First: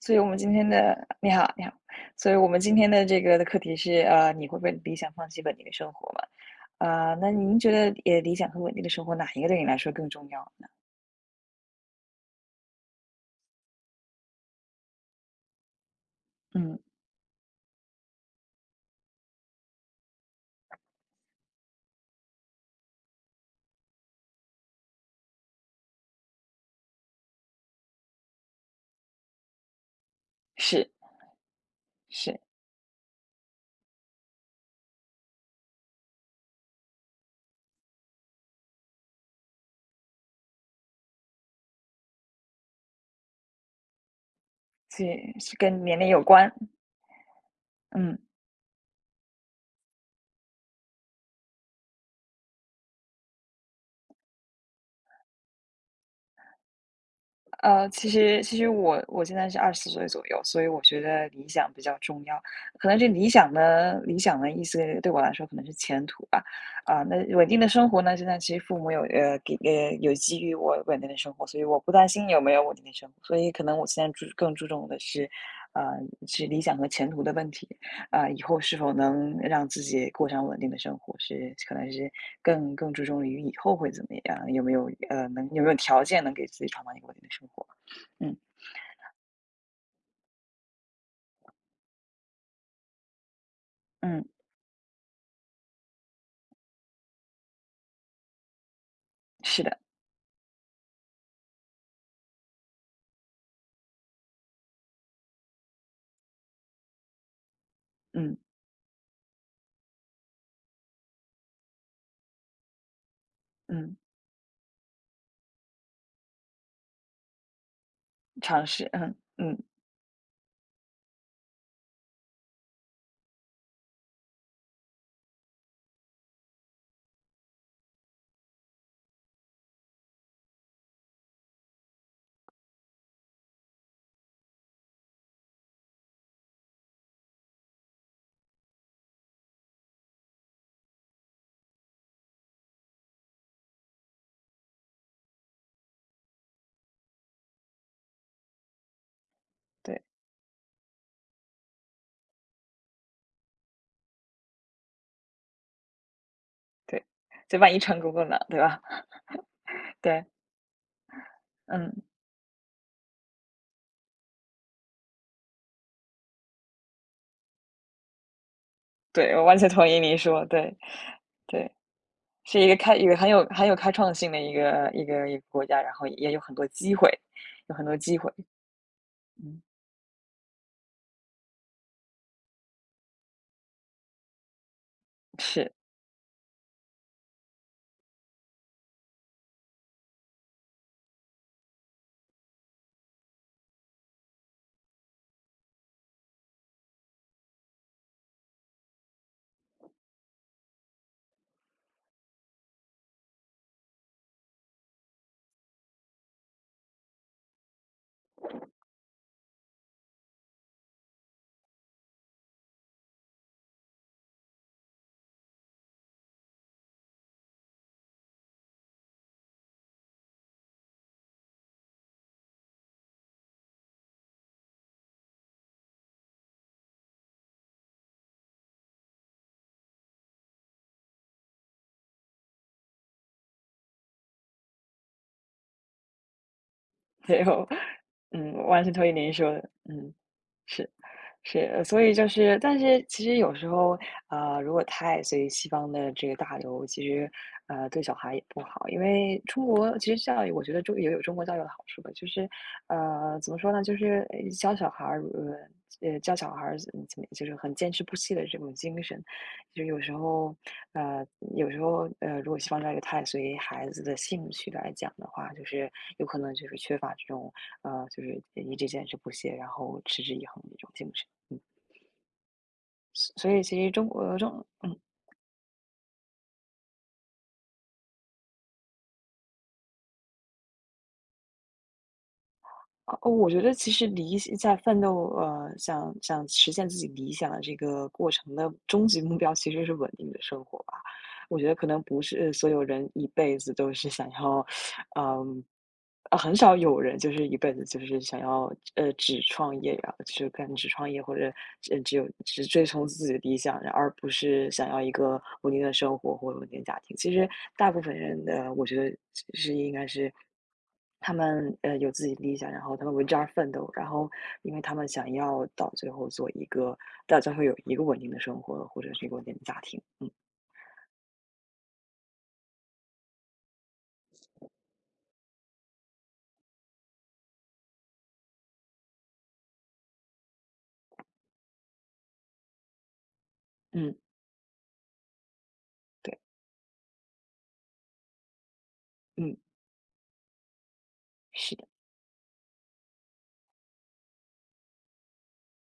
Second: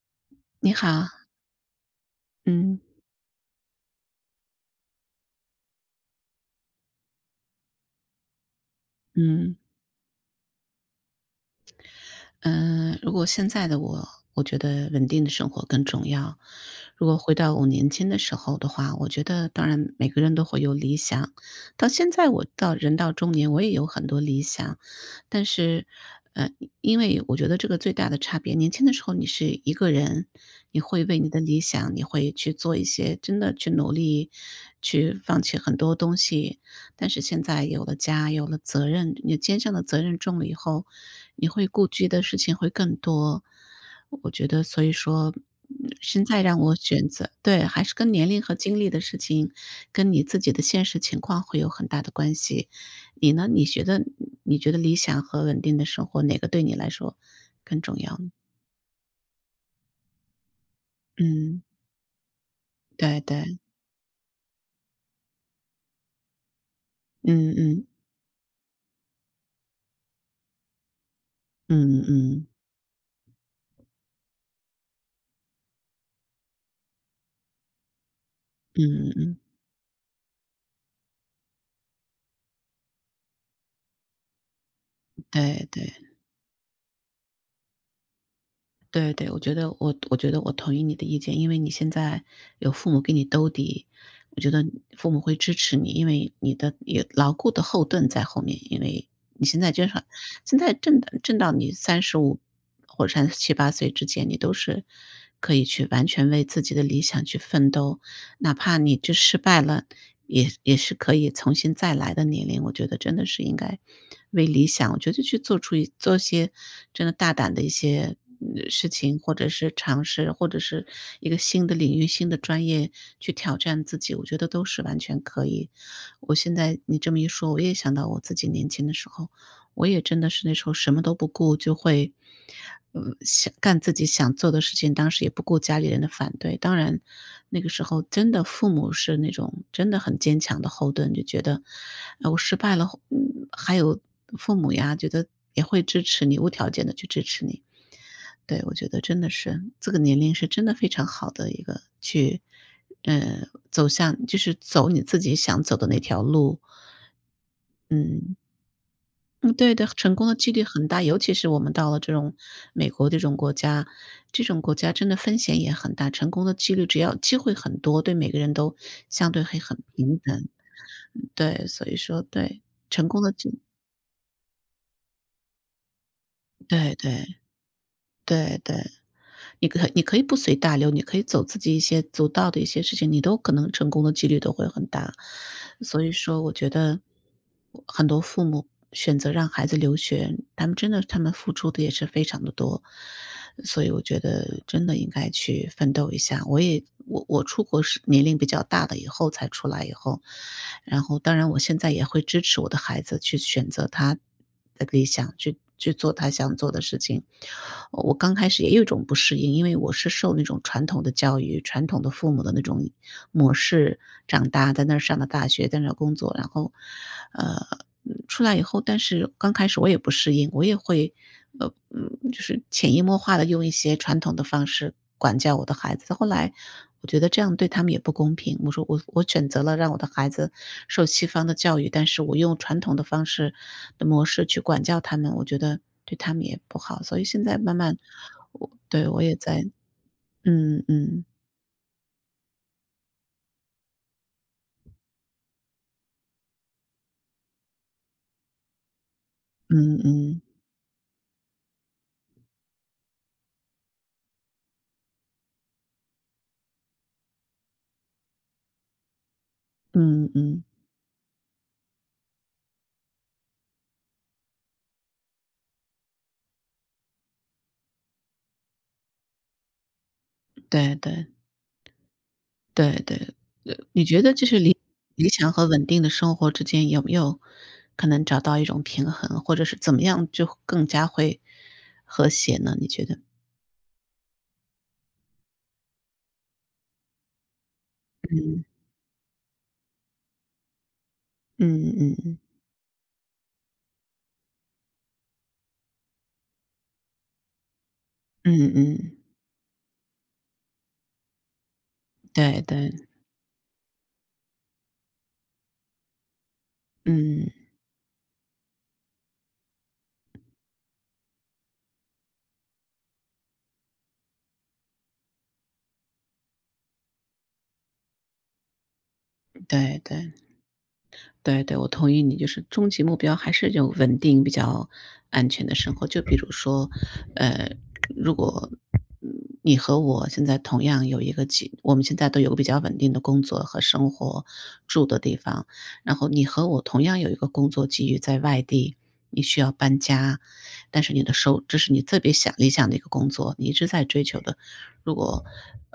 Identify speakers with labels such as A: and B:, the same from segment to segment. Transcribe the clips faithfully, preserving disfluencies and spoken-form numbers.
A: 所以我们今天
B: 你好。
A: 的你好，你好。所以我们今
B: 嗯
A: 天的这个的课题是，呃，你会为理想放弃稳定的生活吗？啊，那您觉得，呃，理想和稳定的生活哪一个
B: 嗯
A: 对你来说更重要呢？
B: 嗯，呃如果现在的我，我觉得稳定的生活更重要。
A: 嗯，
B: 如果回到我年轻的时候的话，我觉得当然每个人都会有理想。到现在我到人到中年，我也有很多理想，但是呃，因为我觉得这个最大的差别，年轻的时候你是一个人，你
A: 是，
B: 会为你的理想，你会
A: 是，
B: 去做一些真的去努力，去放弃很多东西。但是现在有了家，有了责任，你肩上的责任重了以后，你会顾及的事情会更多。我觉得，所以
A: 所
B: 说，
A: 以是跟
B: 嗯
A: 年龄有
B: 现在
A: 关，
B: 让我选择，对，还是跟
A: 嗯。
B: 年龄和经历的事情，跟你自己的现实情况会有很大的关系。你呢？你觉得你觉得理想和稳定的生活，哪个对你来说更
A: 呃，
B: 重
A: 其
B: 要呢？
A: 实其实我我现在是二十岁左右，所以我觉得理
B: 嗯，
A: 想比较重要。可能这
B: 对
A: 理想
B: 对。
A: 呢理想的意思对我来说可能是前途吧。啊，那稳
B: 嗯
A: 定的
B: 嗯
A: 生活呢，现在其实父母有呃，给呃，有给予我稳定的生活，所以我不
B: 嗯
A: 担心有
B: 嗯
A: 没有稳定的生活，所以可能我现在注更注重的是，呃，是理想和前途的问题。啊，以后是否
B: 嗯嗯，
A: 能让自己过上稳定的生活，是可能是更更注重于以后会怎么样，有没有呃能有
B: 对
A: 没有条
B: 对。
A: 件能给自己创造一个稳定的生活？嗯
B: 对对，我觉得我我觉得我同意你的意见。因为你现在有父母给你兜底，
A: 嗯，
B: 我觉得父母会支持你，因为你的有牢固的后盾在后面。因为你现
A: 是
B: 在
A: 的，
B: 就是现在挣的挣到你三十五或者三十七八岁之间，你都是可以去完全为自己的理想去奋斗。
A: 嗯
B: 哪怕你就失败了，也也是可以重新再来的年龄，我觉得真的是应该
A: 嗯，
B: 为理想，我觉得去做出一做一些真的大胆的一些
A: 尝
B: 嗯
A: 试，
B: 事
A: 嗯
B: 情，或者
A: 嗯，
B: 是尝试，或者是一个新的领域、新的专业去挑战自己，我觉得都是完全可以。我现在你这么一说，我也想到我自己年轻的时候，我也真的是那时候什么都不顾，就会，呃，想干自己想做的事情，当时也不顾家里人的反对。当然，那个时候真的父母是那种真的很坚强的后盾，就觉得，呃，我失败了，嗯，还有父母呀，觉得也会支持你，无条件的去支持你。对，我觉得真的是这个
A: 对
B: 年龄是真的非常好的一个去，呃，走向就是走你自己想走的那条路。
A: 对，这万一成功了
B: 嗯。
A: 呢，对吧？
B: 嗯，对的。成
A: 对，
B: 功的几率很大，尤其是我们到了
A: 嗯，
B: 这种美国这种国家，这种国家真的风险也很大，成功的几率只要机会很多，对每个人都相
A: 对，
B: 对
A: 我完
B: 会
A: 全
B: 很
A: 同意你
B: 平
A: 说，
B: 等。
A: 对
B: 对，
A: 对，
B: 所以说
A: 是
B: 对。
A: 一个开一
B: 成
A: 个
B: 功
A: 很
B: 的
A: 有
B: 几
A: 很有开创性的一个一个一个国家，然后也有很多
B: 对
A: 机会，
B: 对，
A: 有很多机会，
B: 对对。
A: 嗯，
B: 你可你可以不随大流，你可以走自己一些足道的一些事情，你都可能成功的几率都会很大。
A: 是。
B: 所以说，我觉得很多父母选择让孩子留学，他们真的他们付出的也是非常的多，所以我觉得真的应该去奋斗一下。我也我我出国是年龄比较大的以后才出来以后，然后当然我现在也会支持我的孩子去选择他。他理想去去做他想做的事情。我刚开始也有一种不适应，因为我是受那种传统的教育、传统的父母的那种模式长大，在那儿上的大学，在那儿工作。然后，呃，嗯出来以后，但是刚开始我也不适应，我也会，呃，嗯，就是潜移默化的用一些传统的方式管教我的孩子。后来我觉得这样对他们也不公平，我说我我选择了让我的孩子受西方的教育，但是我用传统的方式的模式去管教他们，我觉得对他们也不好。所以
A: 没
B: 现在
A: 有，
B: 慢慢，
A: 嗯，
B: 我
A: 完全
B: 对，
A: 同意
B: 我
A: 您
B: 也
A: 说
B: 在。
A: 的，嗯，
B: 嗯
A: 是。
B: 嗯，
A: 是，呃所以就是，但是其实有时候，呃，如果太随西方的这个大流，其实，呃，对小孩也不好。因为中国
B: 嗯嗯，嗯
A: 其实
B: 嗯。
A: 教育，我觉得中也有中国教育的好处吧，就是，呃，怎么说呢，就是呃教小孩儿，呃，呃，教小孩儿嗯怎么怎么，就是很坚持不懈的这种精神。就是有时候，
B: 嗯。
A: 呃，有时候，呃，如果西方教育太随孩子的兴趣来讲的话，就是有可能就是缺乏这种，呃，就是一直坚持不懈，然后持之以恒的这种
B: 对
A: 精
B: 对
A: 神。
B: 对对，
A: 所所以
B: 呃，
A: 其实
B: 你
A: 中
B: 觉得
A: 国
B: 就是
A: 中
B: 理
A: 嗯，
B: 理想和稳定的生活之间有没有可能找到一种平衡，或者是怎么样就更加会和谐呢？你觉得？
A: 哦，我觉得其实理想在奋斗，呃，想想实现自己理想的这个过程
B: 嗯
A: 的终极目标其实是稳定的生活吧。我觉得可
B: 嗯
A: 能
B: 嗯
A: 不
B: 嗯
A: 是所有人一辈子都是想要嗯，啊，很少有人就是一辈子就是想要
B: 嗯
A: 呃
B: 嗯，
A: 只创业呀，就是干只创业或者只只有
B: 对
A: 只追
B: 对。
A: 从自己的理想，而不是想要一个稳定的生活或者稳定的家庭。其实
B: 嗯
A: 大部分人的，我觉得是应该是他们呃有自己的理想，然后他们为之而奋斗，然后因为他们想要到最后做一个到最后有一个稳定的生活或者是一个稳定的家
B: 对
A: 庭。嗯
B: 对。对对，我同意你，就是终极目标还是就稳定、比较安全的生活。就比如说，呃，如果嗯你和我现在同样有一个几，我们现在都有个比较稳定的工作和生
A: 嗯，
B: 活住的地方，然后
A: 对，
B: 你和我同样有一个工作机遇在外地，你
A: 嗯，
B: 需要搬家。但是你的收，
A: 是
B: 这
A: 的，
B: 是你特别想理想的一个工作，你一直在追求的。如果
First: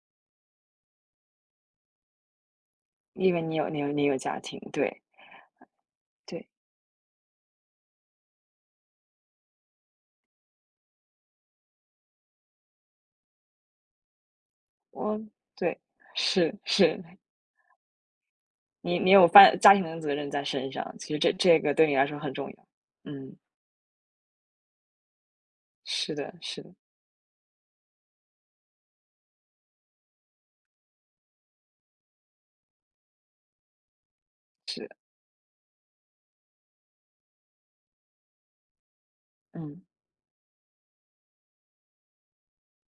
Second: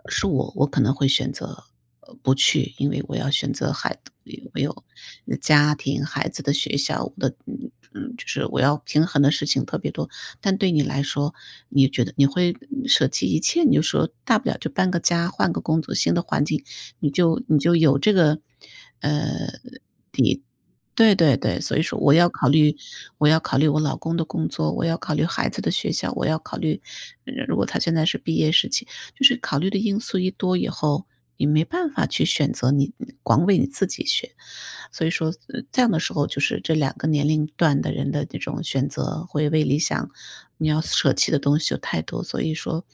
B: 是我，我可能会选择呃不去，因为我要
A: 因为
B: 选
A: 你有
B: 择
A: 你有
B: 孩，
A: 你有家庭，
B: 没有
A: 对
B: 呃家庭、孩子
A: 对。
B: 的学校，我的嗯嗯，就是我要平衡的事情特别多。但对你来说，你觉得你会舍弃一切，你就说大不了就搬个
A: 我
B: 家、换个
A: 对，
B: 工作、新的环
A: 是
B: 境。
A: 是，
B: 你就你就有这个
A: 你你有发
B: 呃
A: 家庭的责任在身上，其
B: 对
A: 实这
B: 对对。
A: 这个
B: 所以
A: 对你
B: 说
A: 来
B: 我
A: 说
B: 要
A: 很
B: 考
A: 重要。
B: 虑我
A: 嗯，
B: 要考虑我老公的工作，我要考虑孩子的学校，
A: 是
B: 我要
A: 的，
B: 考
A: 是的，
B: 虑呃如果他现在是毕业时期，就是考虑的因素一多以后，你没办法去选择你光为你自己选。
A: 是的，
B: 所以说，呃这样的时候就是这两个年龄段的人的这种选择会为理
A: 嗯
B: 想你要舍弃的东西有太多。所以说，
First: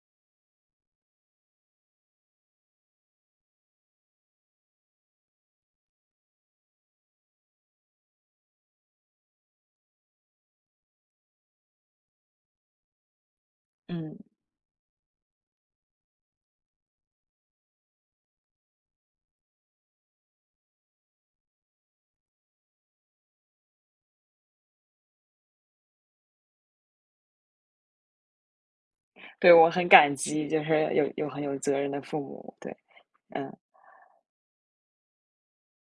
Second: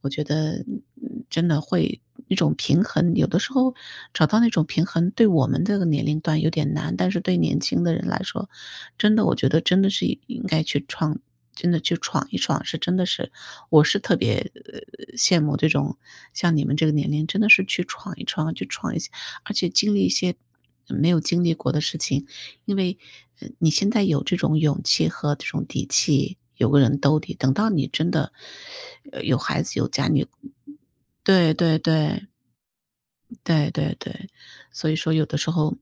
B: 我觉得嗯真的会一种平衡，有的时候找到那种平衡，对我们这个年龄段有点难。但是对年轻的人来说，真的我觉得真的是应该去创真的去闯一闯，是真的是，我是特
A: 嗯，
B: 别呃羡慕这种像你们这个年龄，真的是去闯一闯，去闯一些，而且经历一些没有经历过的事情。因为，呃，你现在有这种勇气和这种底气，有个人兜底，等到你真的，呃，有
A: 对，
B: 孩
A: 我
B: 子
A: 很
B: 有家，
A: 感
B: 你
A: 激，就是有有很
B: 对
A: 有
B: 对
A: 责任的父
B: 对
A: 母，对，嗯。
B: 对对对。所以说有的时候，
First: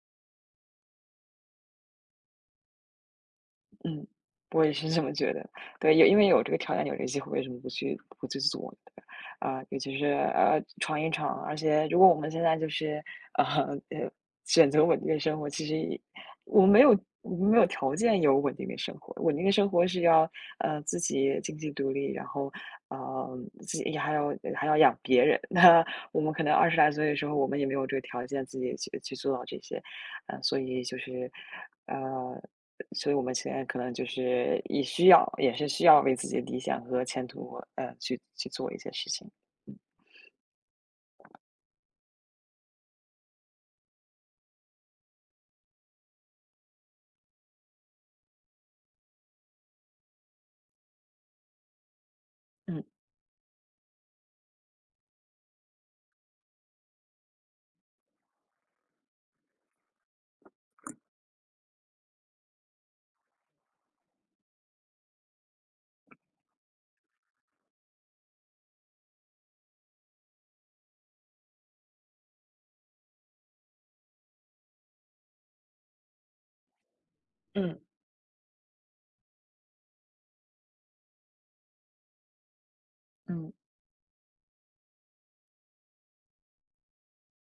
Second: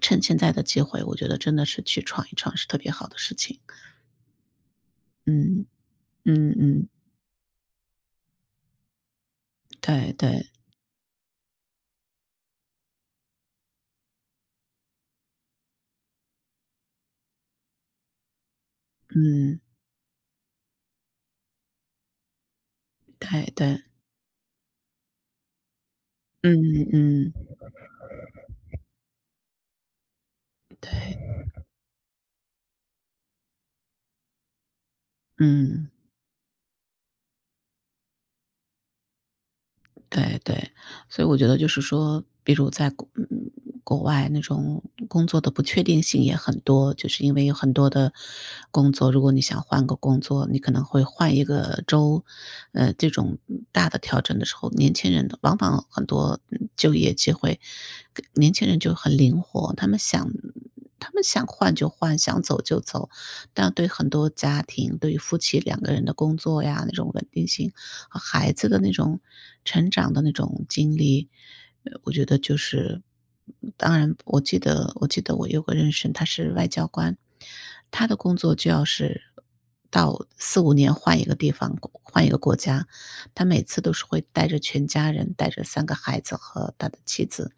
B: 趁现在的机会，我觉得真的是去闯一闯是特别好的事情。
A: 嗯，我也是这么觉得。
B: 嗯
A: 对，有因为有这
B: 嗯
A: 个条件
B: 嗯，
A: 有这个机会，为什么不去不去做？对吧啊、尤其是
B: 对对。
A: 呃闯一闯，而且如果我们现在就是呃呃选择稳定的生活，其实也我们没有我们没有条件有稳定的生活，稳定的
B: 嗯，
A: 生活是要呃自己经济独立，然后呃
B: 对
A: 自
B: 对。
A: 己还要还要养别人。那我们可能二十
B: 嗯
A: 来岁的时
B: 嗯，
A: 候，我们也没有这个条件自己去去做到这些，呃，所以就
B: 对。
A: 是。呃，所以我们现在可能就是以需要，也是需
B: 嗯。
A: 要为自己的理想和前途，呃，去去做一些事情。
B: 对对，所以我觉得就是说，比如在国嗯，国外那种工作的不确定性也很多，就是因为有很多的工作，如果你想换个工作，你可能会换一个州。
A: 嗯，
B: 呃，这种嗯大的调整的时候，年轻人的往往很多嗯就业机会，跟年轻人就很灵活，他们想他们想换就换，想走就走。但对很多家庭，对于夫妻两个人的工作呀，那种稳定性。和孩子的那种成长的那种经历，呃，我觉得就是当然我记得我记得我有个认识，他是外交官，
A: 嗯
B: 他的工作就要是到四五年换一个地方，换一个国家。他
A: 嗯，
B: 每次都是会带着全家人，带着三个孩子和他的妻子。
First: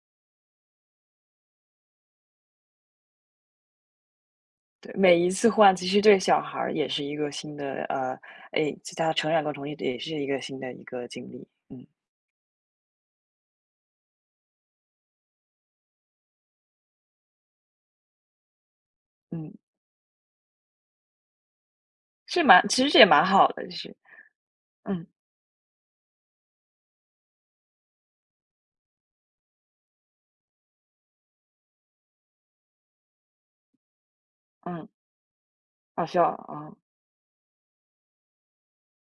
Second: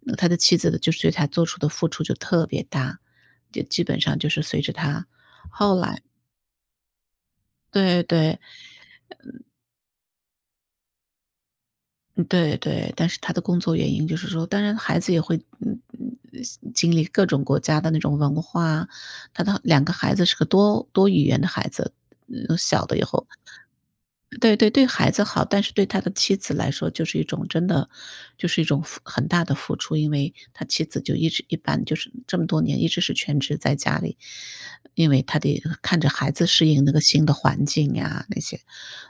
B: 那他的妻子呢，就是对他做出的付出就特别大，就基本上就是随着
A: 对，
B: 他
A: 每一次
B: 后
A: 换，其实
B: 来
A: 对小孩儿也是一个新的，
B: 对
A: 呃，
B: 对。
A: 哎，其他成长过程中也是一个新的一个经历。嗯
B: 嗯，对对，但是他的工作原因就是说，当然孩子也会，嗯嗯，经历各种国家的那种文化。他
A: 嗯，
B: 的两个孩子是个多多语言的孩子，
A: 是
B: 嗯
A: 蛮，其
B: 小
A: 实
B: 的
A: 这
B: 以
A: 也
B: 后
A: 蛮好的，就是
B: 对对。对
A: 嗯
B: 孩子好，但是对他的妻子来说就是一种真的就是一种付很大的付出。因为他妻子就一直一般就是这么多年一直是全职在家里，
A: 嗯，
B: 因为他得看
A: 好
B: 着
A: 笑
B: 孩子适
A: 啊。
B: 应那个新的环境呀，那些。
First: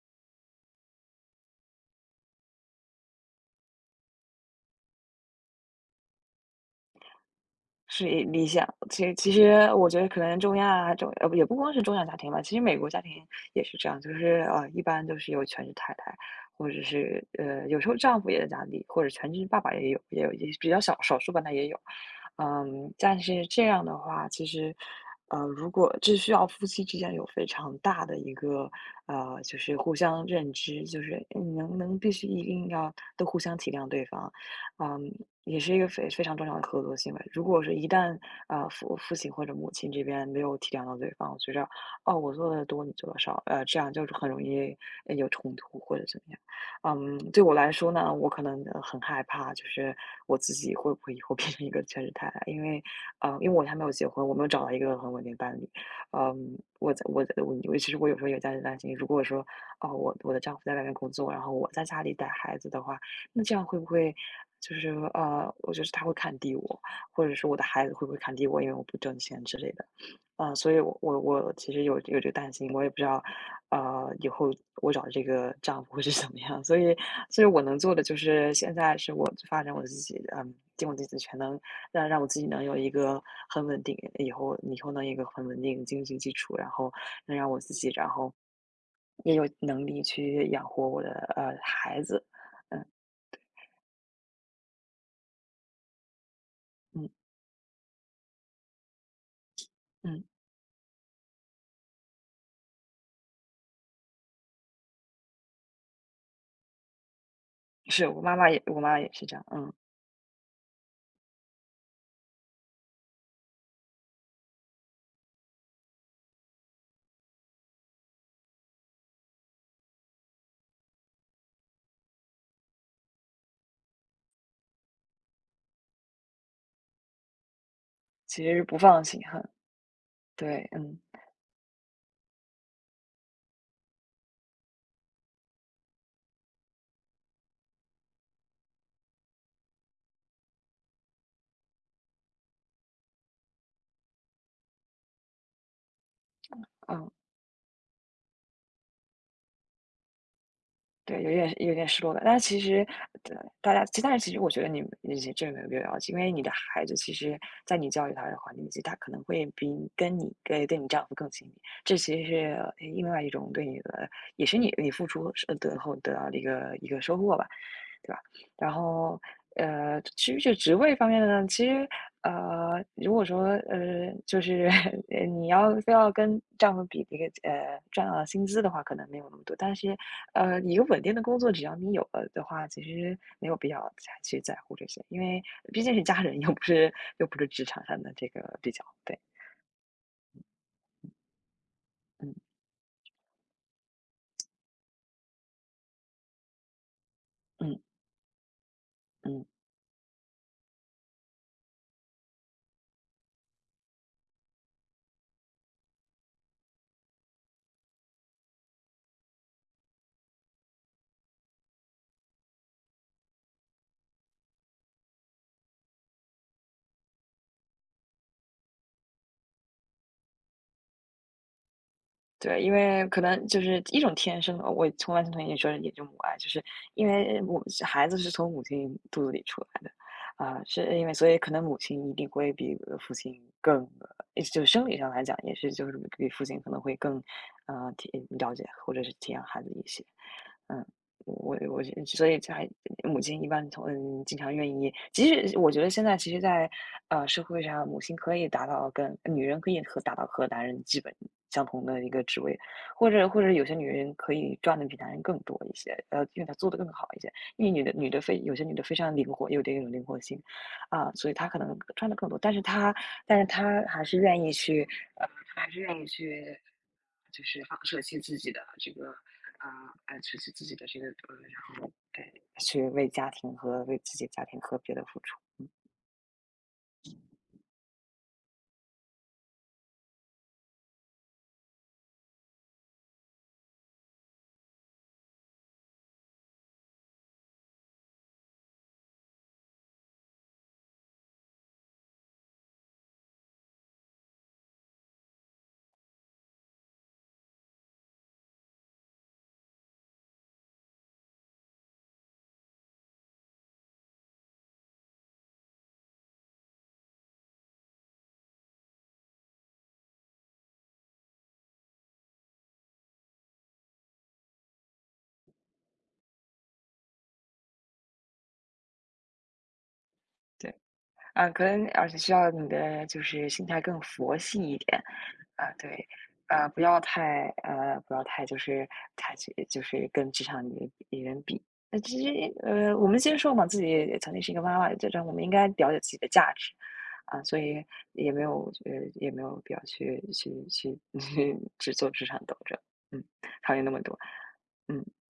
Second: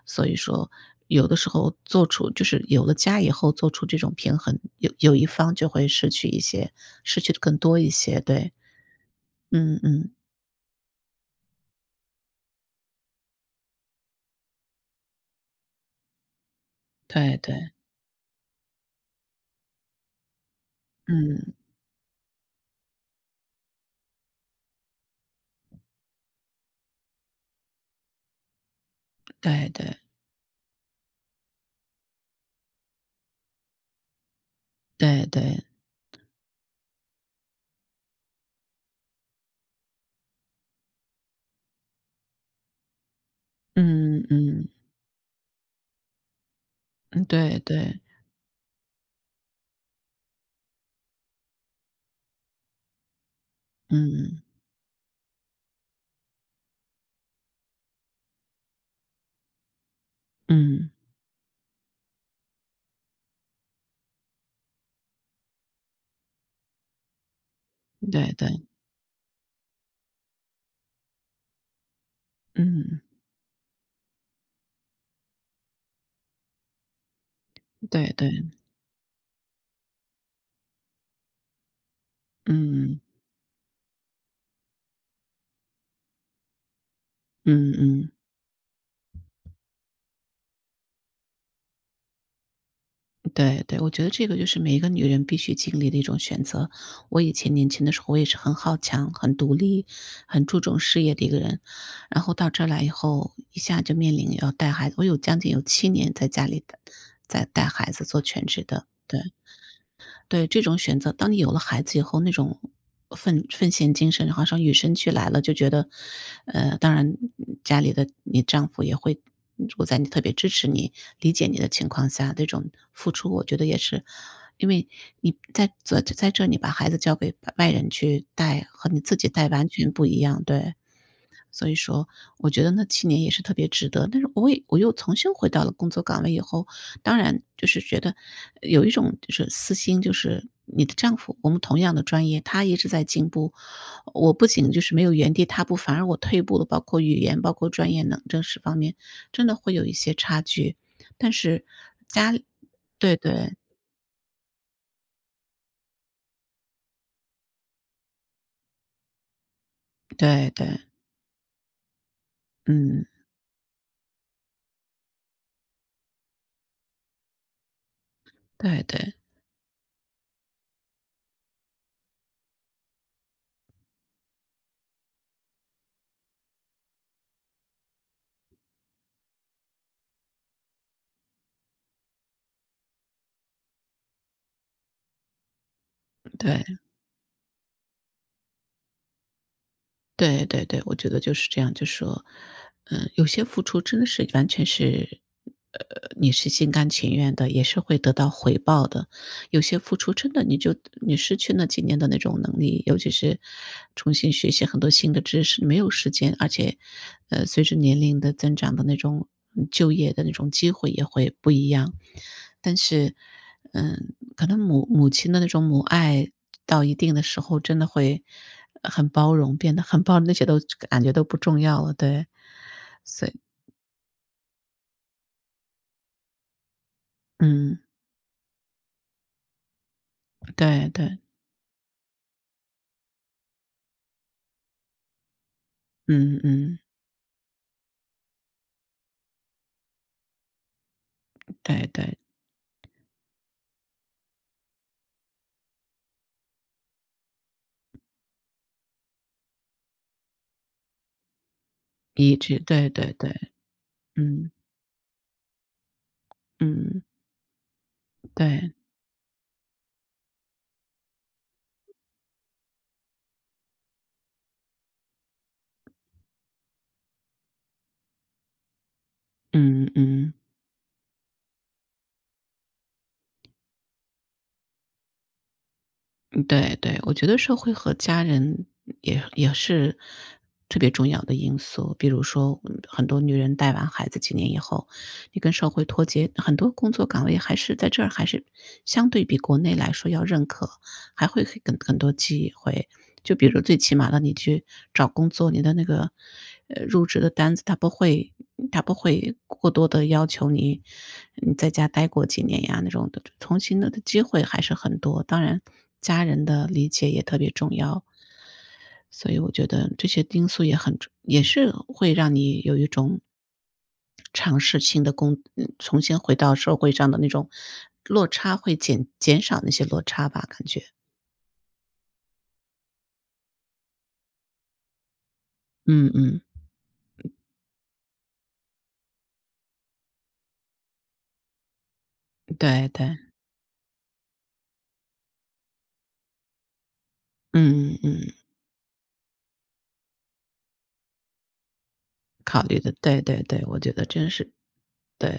B: 所以说，有的时候做出就是有了家以后做出这种平衡，有有一方就会失去一些，失去的更多一
A: 是
B: 些，
A: 理理
B: 对，
A: 想，其其实
B: 嗯
A: 我觉得
B: 嗯，
A: 可能中亚中呃不也不光是中亚家庭吧，其实美国家庭也是这样，就是呃一般都是有全职太太，或者是
B: 对
A: 呃
B: 对，
A: 有时候丈夫也在家里，或者全职爸爸也有也有也比较少少数吧，那
B: 嗯，
A: 也有，嗯，但是这样的话，其实呃如果这需要夫妻之间有非常大的一个呃就
B: 对
A: 是互
B: 对
A: 相认知，就是嗯能能必须一定要都互相体谅对方，嗯，
B: 对
A: 也
B: 对，
A: 是一个非非常重要的合作行为。如果是一旦啊、呃父父亲或者母亲这边没有体谅到对方，觉着哦我做的多你做的少，呃这样就是
B: 嗯
A: 很容
B: 嗯
A: 易呃有冲突或者怎么样。嗯，
B: 嗯，
A: 对我
B: 对
A: 来说
B: 对，
A: 呢，我可能呃很害怕，就是我自己会不会以后 变成一个全职太太？因为呃因为我还没有结婚，我
B: 嗯
A: 没有找到一个很稳定的伴侣。嗯，我在我在我我其实我有时候也在担心，如果说哦我我的丈夫在外
B: 嗯，
A: 面工作，然后我在家里带孩子的话。那这样会不会就是呃，我觉得他会看低我，或者是我的孩子会不会
B: 对
A: 看低
B: 对，
A: 我，因为我不挣钱之类的，啊、所以我我我其实有有这个担心，我也不
B: 嗯
A: 知道，呃，以后我找这个丈夫会是怎么样，所以所以我能做的
B: 对
A: 就
B: 对，
A: 是现在是我发展我自己，嗯，尽我自己的全能，让让我自己能有一
B: 嗯
A: 个很稳定，以后以后能有一个很稳定的经济基础，然后能让我
B: 嗯
A: 自己，然
B: 嗯。
A: 后也有能力去养活我的呃孩子，嗯
B: 对对，我觉得这个就是每一个女人必须经历的一种选择。
A: 嗯
B: 我以前年轻的时候，我也是很好强、很独立、
A: 嗯。
B: 很注重事业的一个人，然后到这儿来以后，一下就面临要带孩子，我有将近有七年在家里带在带孩子
A: 是，
B: 做
A: 我妈
B: 全
A: 妈也
B: 职
A: 我
B: 的，
A: 妈妈也
B: 对。
A: 是这样，嗯，
B: 对，这种选择，当你有了孩子以后，那种奉奉献精神好像与生俱来了，就觉得，呃，当然家里的你丈夫也会，如果在你特别支持你、理解你的情况下，这种付出，我觉得也是，因为你在在在这，你把孩子交给外人去
A: 其实是
B: 带，
A: 不
B: 和你
A: 放
B: 自
A: 心
B: 己
A: 很，
B: 带完全不一样，
A: 对，
B: 对。
A: 嗯，
B: 所以说，我觉得那七年也是特别值得。但是我也我又重新回到了工作岗位以后，当然就是觉得呃有一种就是私心，就是你的丈夫，我们同样的专业，他一直在进步，我不仅就是没有原地踏步，反而我退步了，包括
A: 嗯，
B: 语言、包括专业能这一方面，真的会有一些差距。
A: 对，有
B: 但
A: 点
B: 是
A: 有点失落感。
B: 家
A: 但
B: 里
A: 是其实，
B: 对
A: 对，
B: 对，
A: 大家其但是其实我觉得你们这这没有必要着急因为你的孩子其实在你教育他的环境下，他可能会比你跟你
B: 对
A: 跟
B: 对，
A: 跟你丈夫更亲密，这其实是呃
B: 嗯，
A: 另外一种对你的，也是你你付出是呃得后得到的一个一个收获吧。对吧？然
B: 对对，
A: 后，呃，至于这职位方面的呢，其实，呃，如果说，呃，就是 呃你要非要跟丈夫比这个，呃，赚到的薪资的话，可能没有那么多。但是，呃，一个稳定的工作，只要你有了的话，其实没有必要再去在乎这些，因为毕竟是家人，又不
B: 对。
A: 是又不是职场上的这个比较。对，
B: 对对对，我觉得就是这样，就说，
A: 嗯
B: 嗯，有些付出真的是完全是，呃，你是心甘情愿的，也是
A: 嗯
B: 会得到回报的。
A: 嗯。
B: 有些付出真的你就你失去那几年的那种能力，尤其是重新学习很多新的知识，没有时间，而且，呃，随着年龄的增长的那种嗯就业的那种机会也会不一样。但是嗯，可能母母亲的那种母爱到一定的时候，真的会呃很包容，变得很包容，那些都感觉都不重要了，对。
A: 对，因为可
B: 所以
A: 能就是一种天生的，我从完全同意你说的也就母爱，就是因为我
B: 嗯，
A: 孩子是从母亲肚子里出来的，啊、
B: 对
A: 是因为
B: 对，
A: 所以可能母亲一定会比呃父亲更，呃就是生理上来讲也是就是比
B: 嗯
A: 父亲可
B: 嗯，
A: 能会更，呃，体了解或者是体谅孩子一些，嗯、我我
B: 对对，
A: 所以才母亲一般从嗯，经常愿意即使我觉得现在其实在，呃，社会上，母亲可以达到跟女人可以和达到和男人基本相同的一个
B: 一
A: 职位，
B: 致，对
A: 或
B: 对
A: 者或
B: 对，
A: 者有些女人可
B: 嗯
A: 以赚的比男人更多一些，呃，因为她做的更
B: 嗯，
A: 好一些，因为女的女的非有些
B: 对，
A: 女的非常灵活，有的有灵活性，啊，所以她可能赚的更多，但是她但是她还是愿意去，还是愿意去就是放舍弃自己的这个啊，
B: 嗯
A: 呃，
B: 嗯。
A: 舍弃自己的这个呃，然后对。去为家庭和为自己家庭和别的付出，
B: 嗯对对，我觉得社会和家人也也是特别重要的因素。比如说，嗯很多女人带完孩子几年以后，你跟社会脱节，很多工作岗位还是在这儿还是相对比国内来说要认可。还会很很多机会。就比如最起码的你去找工作，你的那个，呃，入职的单子他不会他不会过多的要求你，你在家待过几年呀那种的，重新的的机会还是很多，当然家人的理解也特别重要。所以我觉得这些因素也很重也是会让你有一种尝试性的工嗯重新回到社会上的那种落差会减减少那些落差吧，感
A: 对。
B: 觉。
A: 啊，可能而且需要你的就是心态更佛系一点。啊，对，
B: 嗯嗯，
A: 啊，不要太呃，不要太就是太去就是跟职场女女人比。那其实
B: 对
A: 呃，我
B: 对，
A: 们接受嘛，自己也曾经是一个妈妈，这这我们应该了解自己的价值啊，所以
B: 嗯嗯，
A: 也
B: 嗯
A: 没有呃，也没有必要去去去 去只做职场斗
B: 考虑
A: 争，
B: 的，对
A: 嗯，
B: 对对，
A: 讨
B: 我
A: 厌那
B: 觉
A: 么
B: 得
A: 多，
B: 真是
A: 嗯。
B: 对。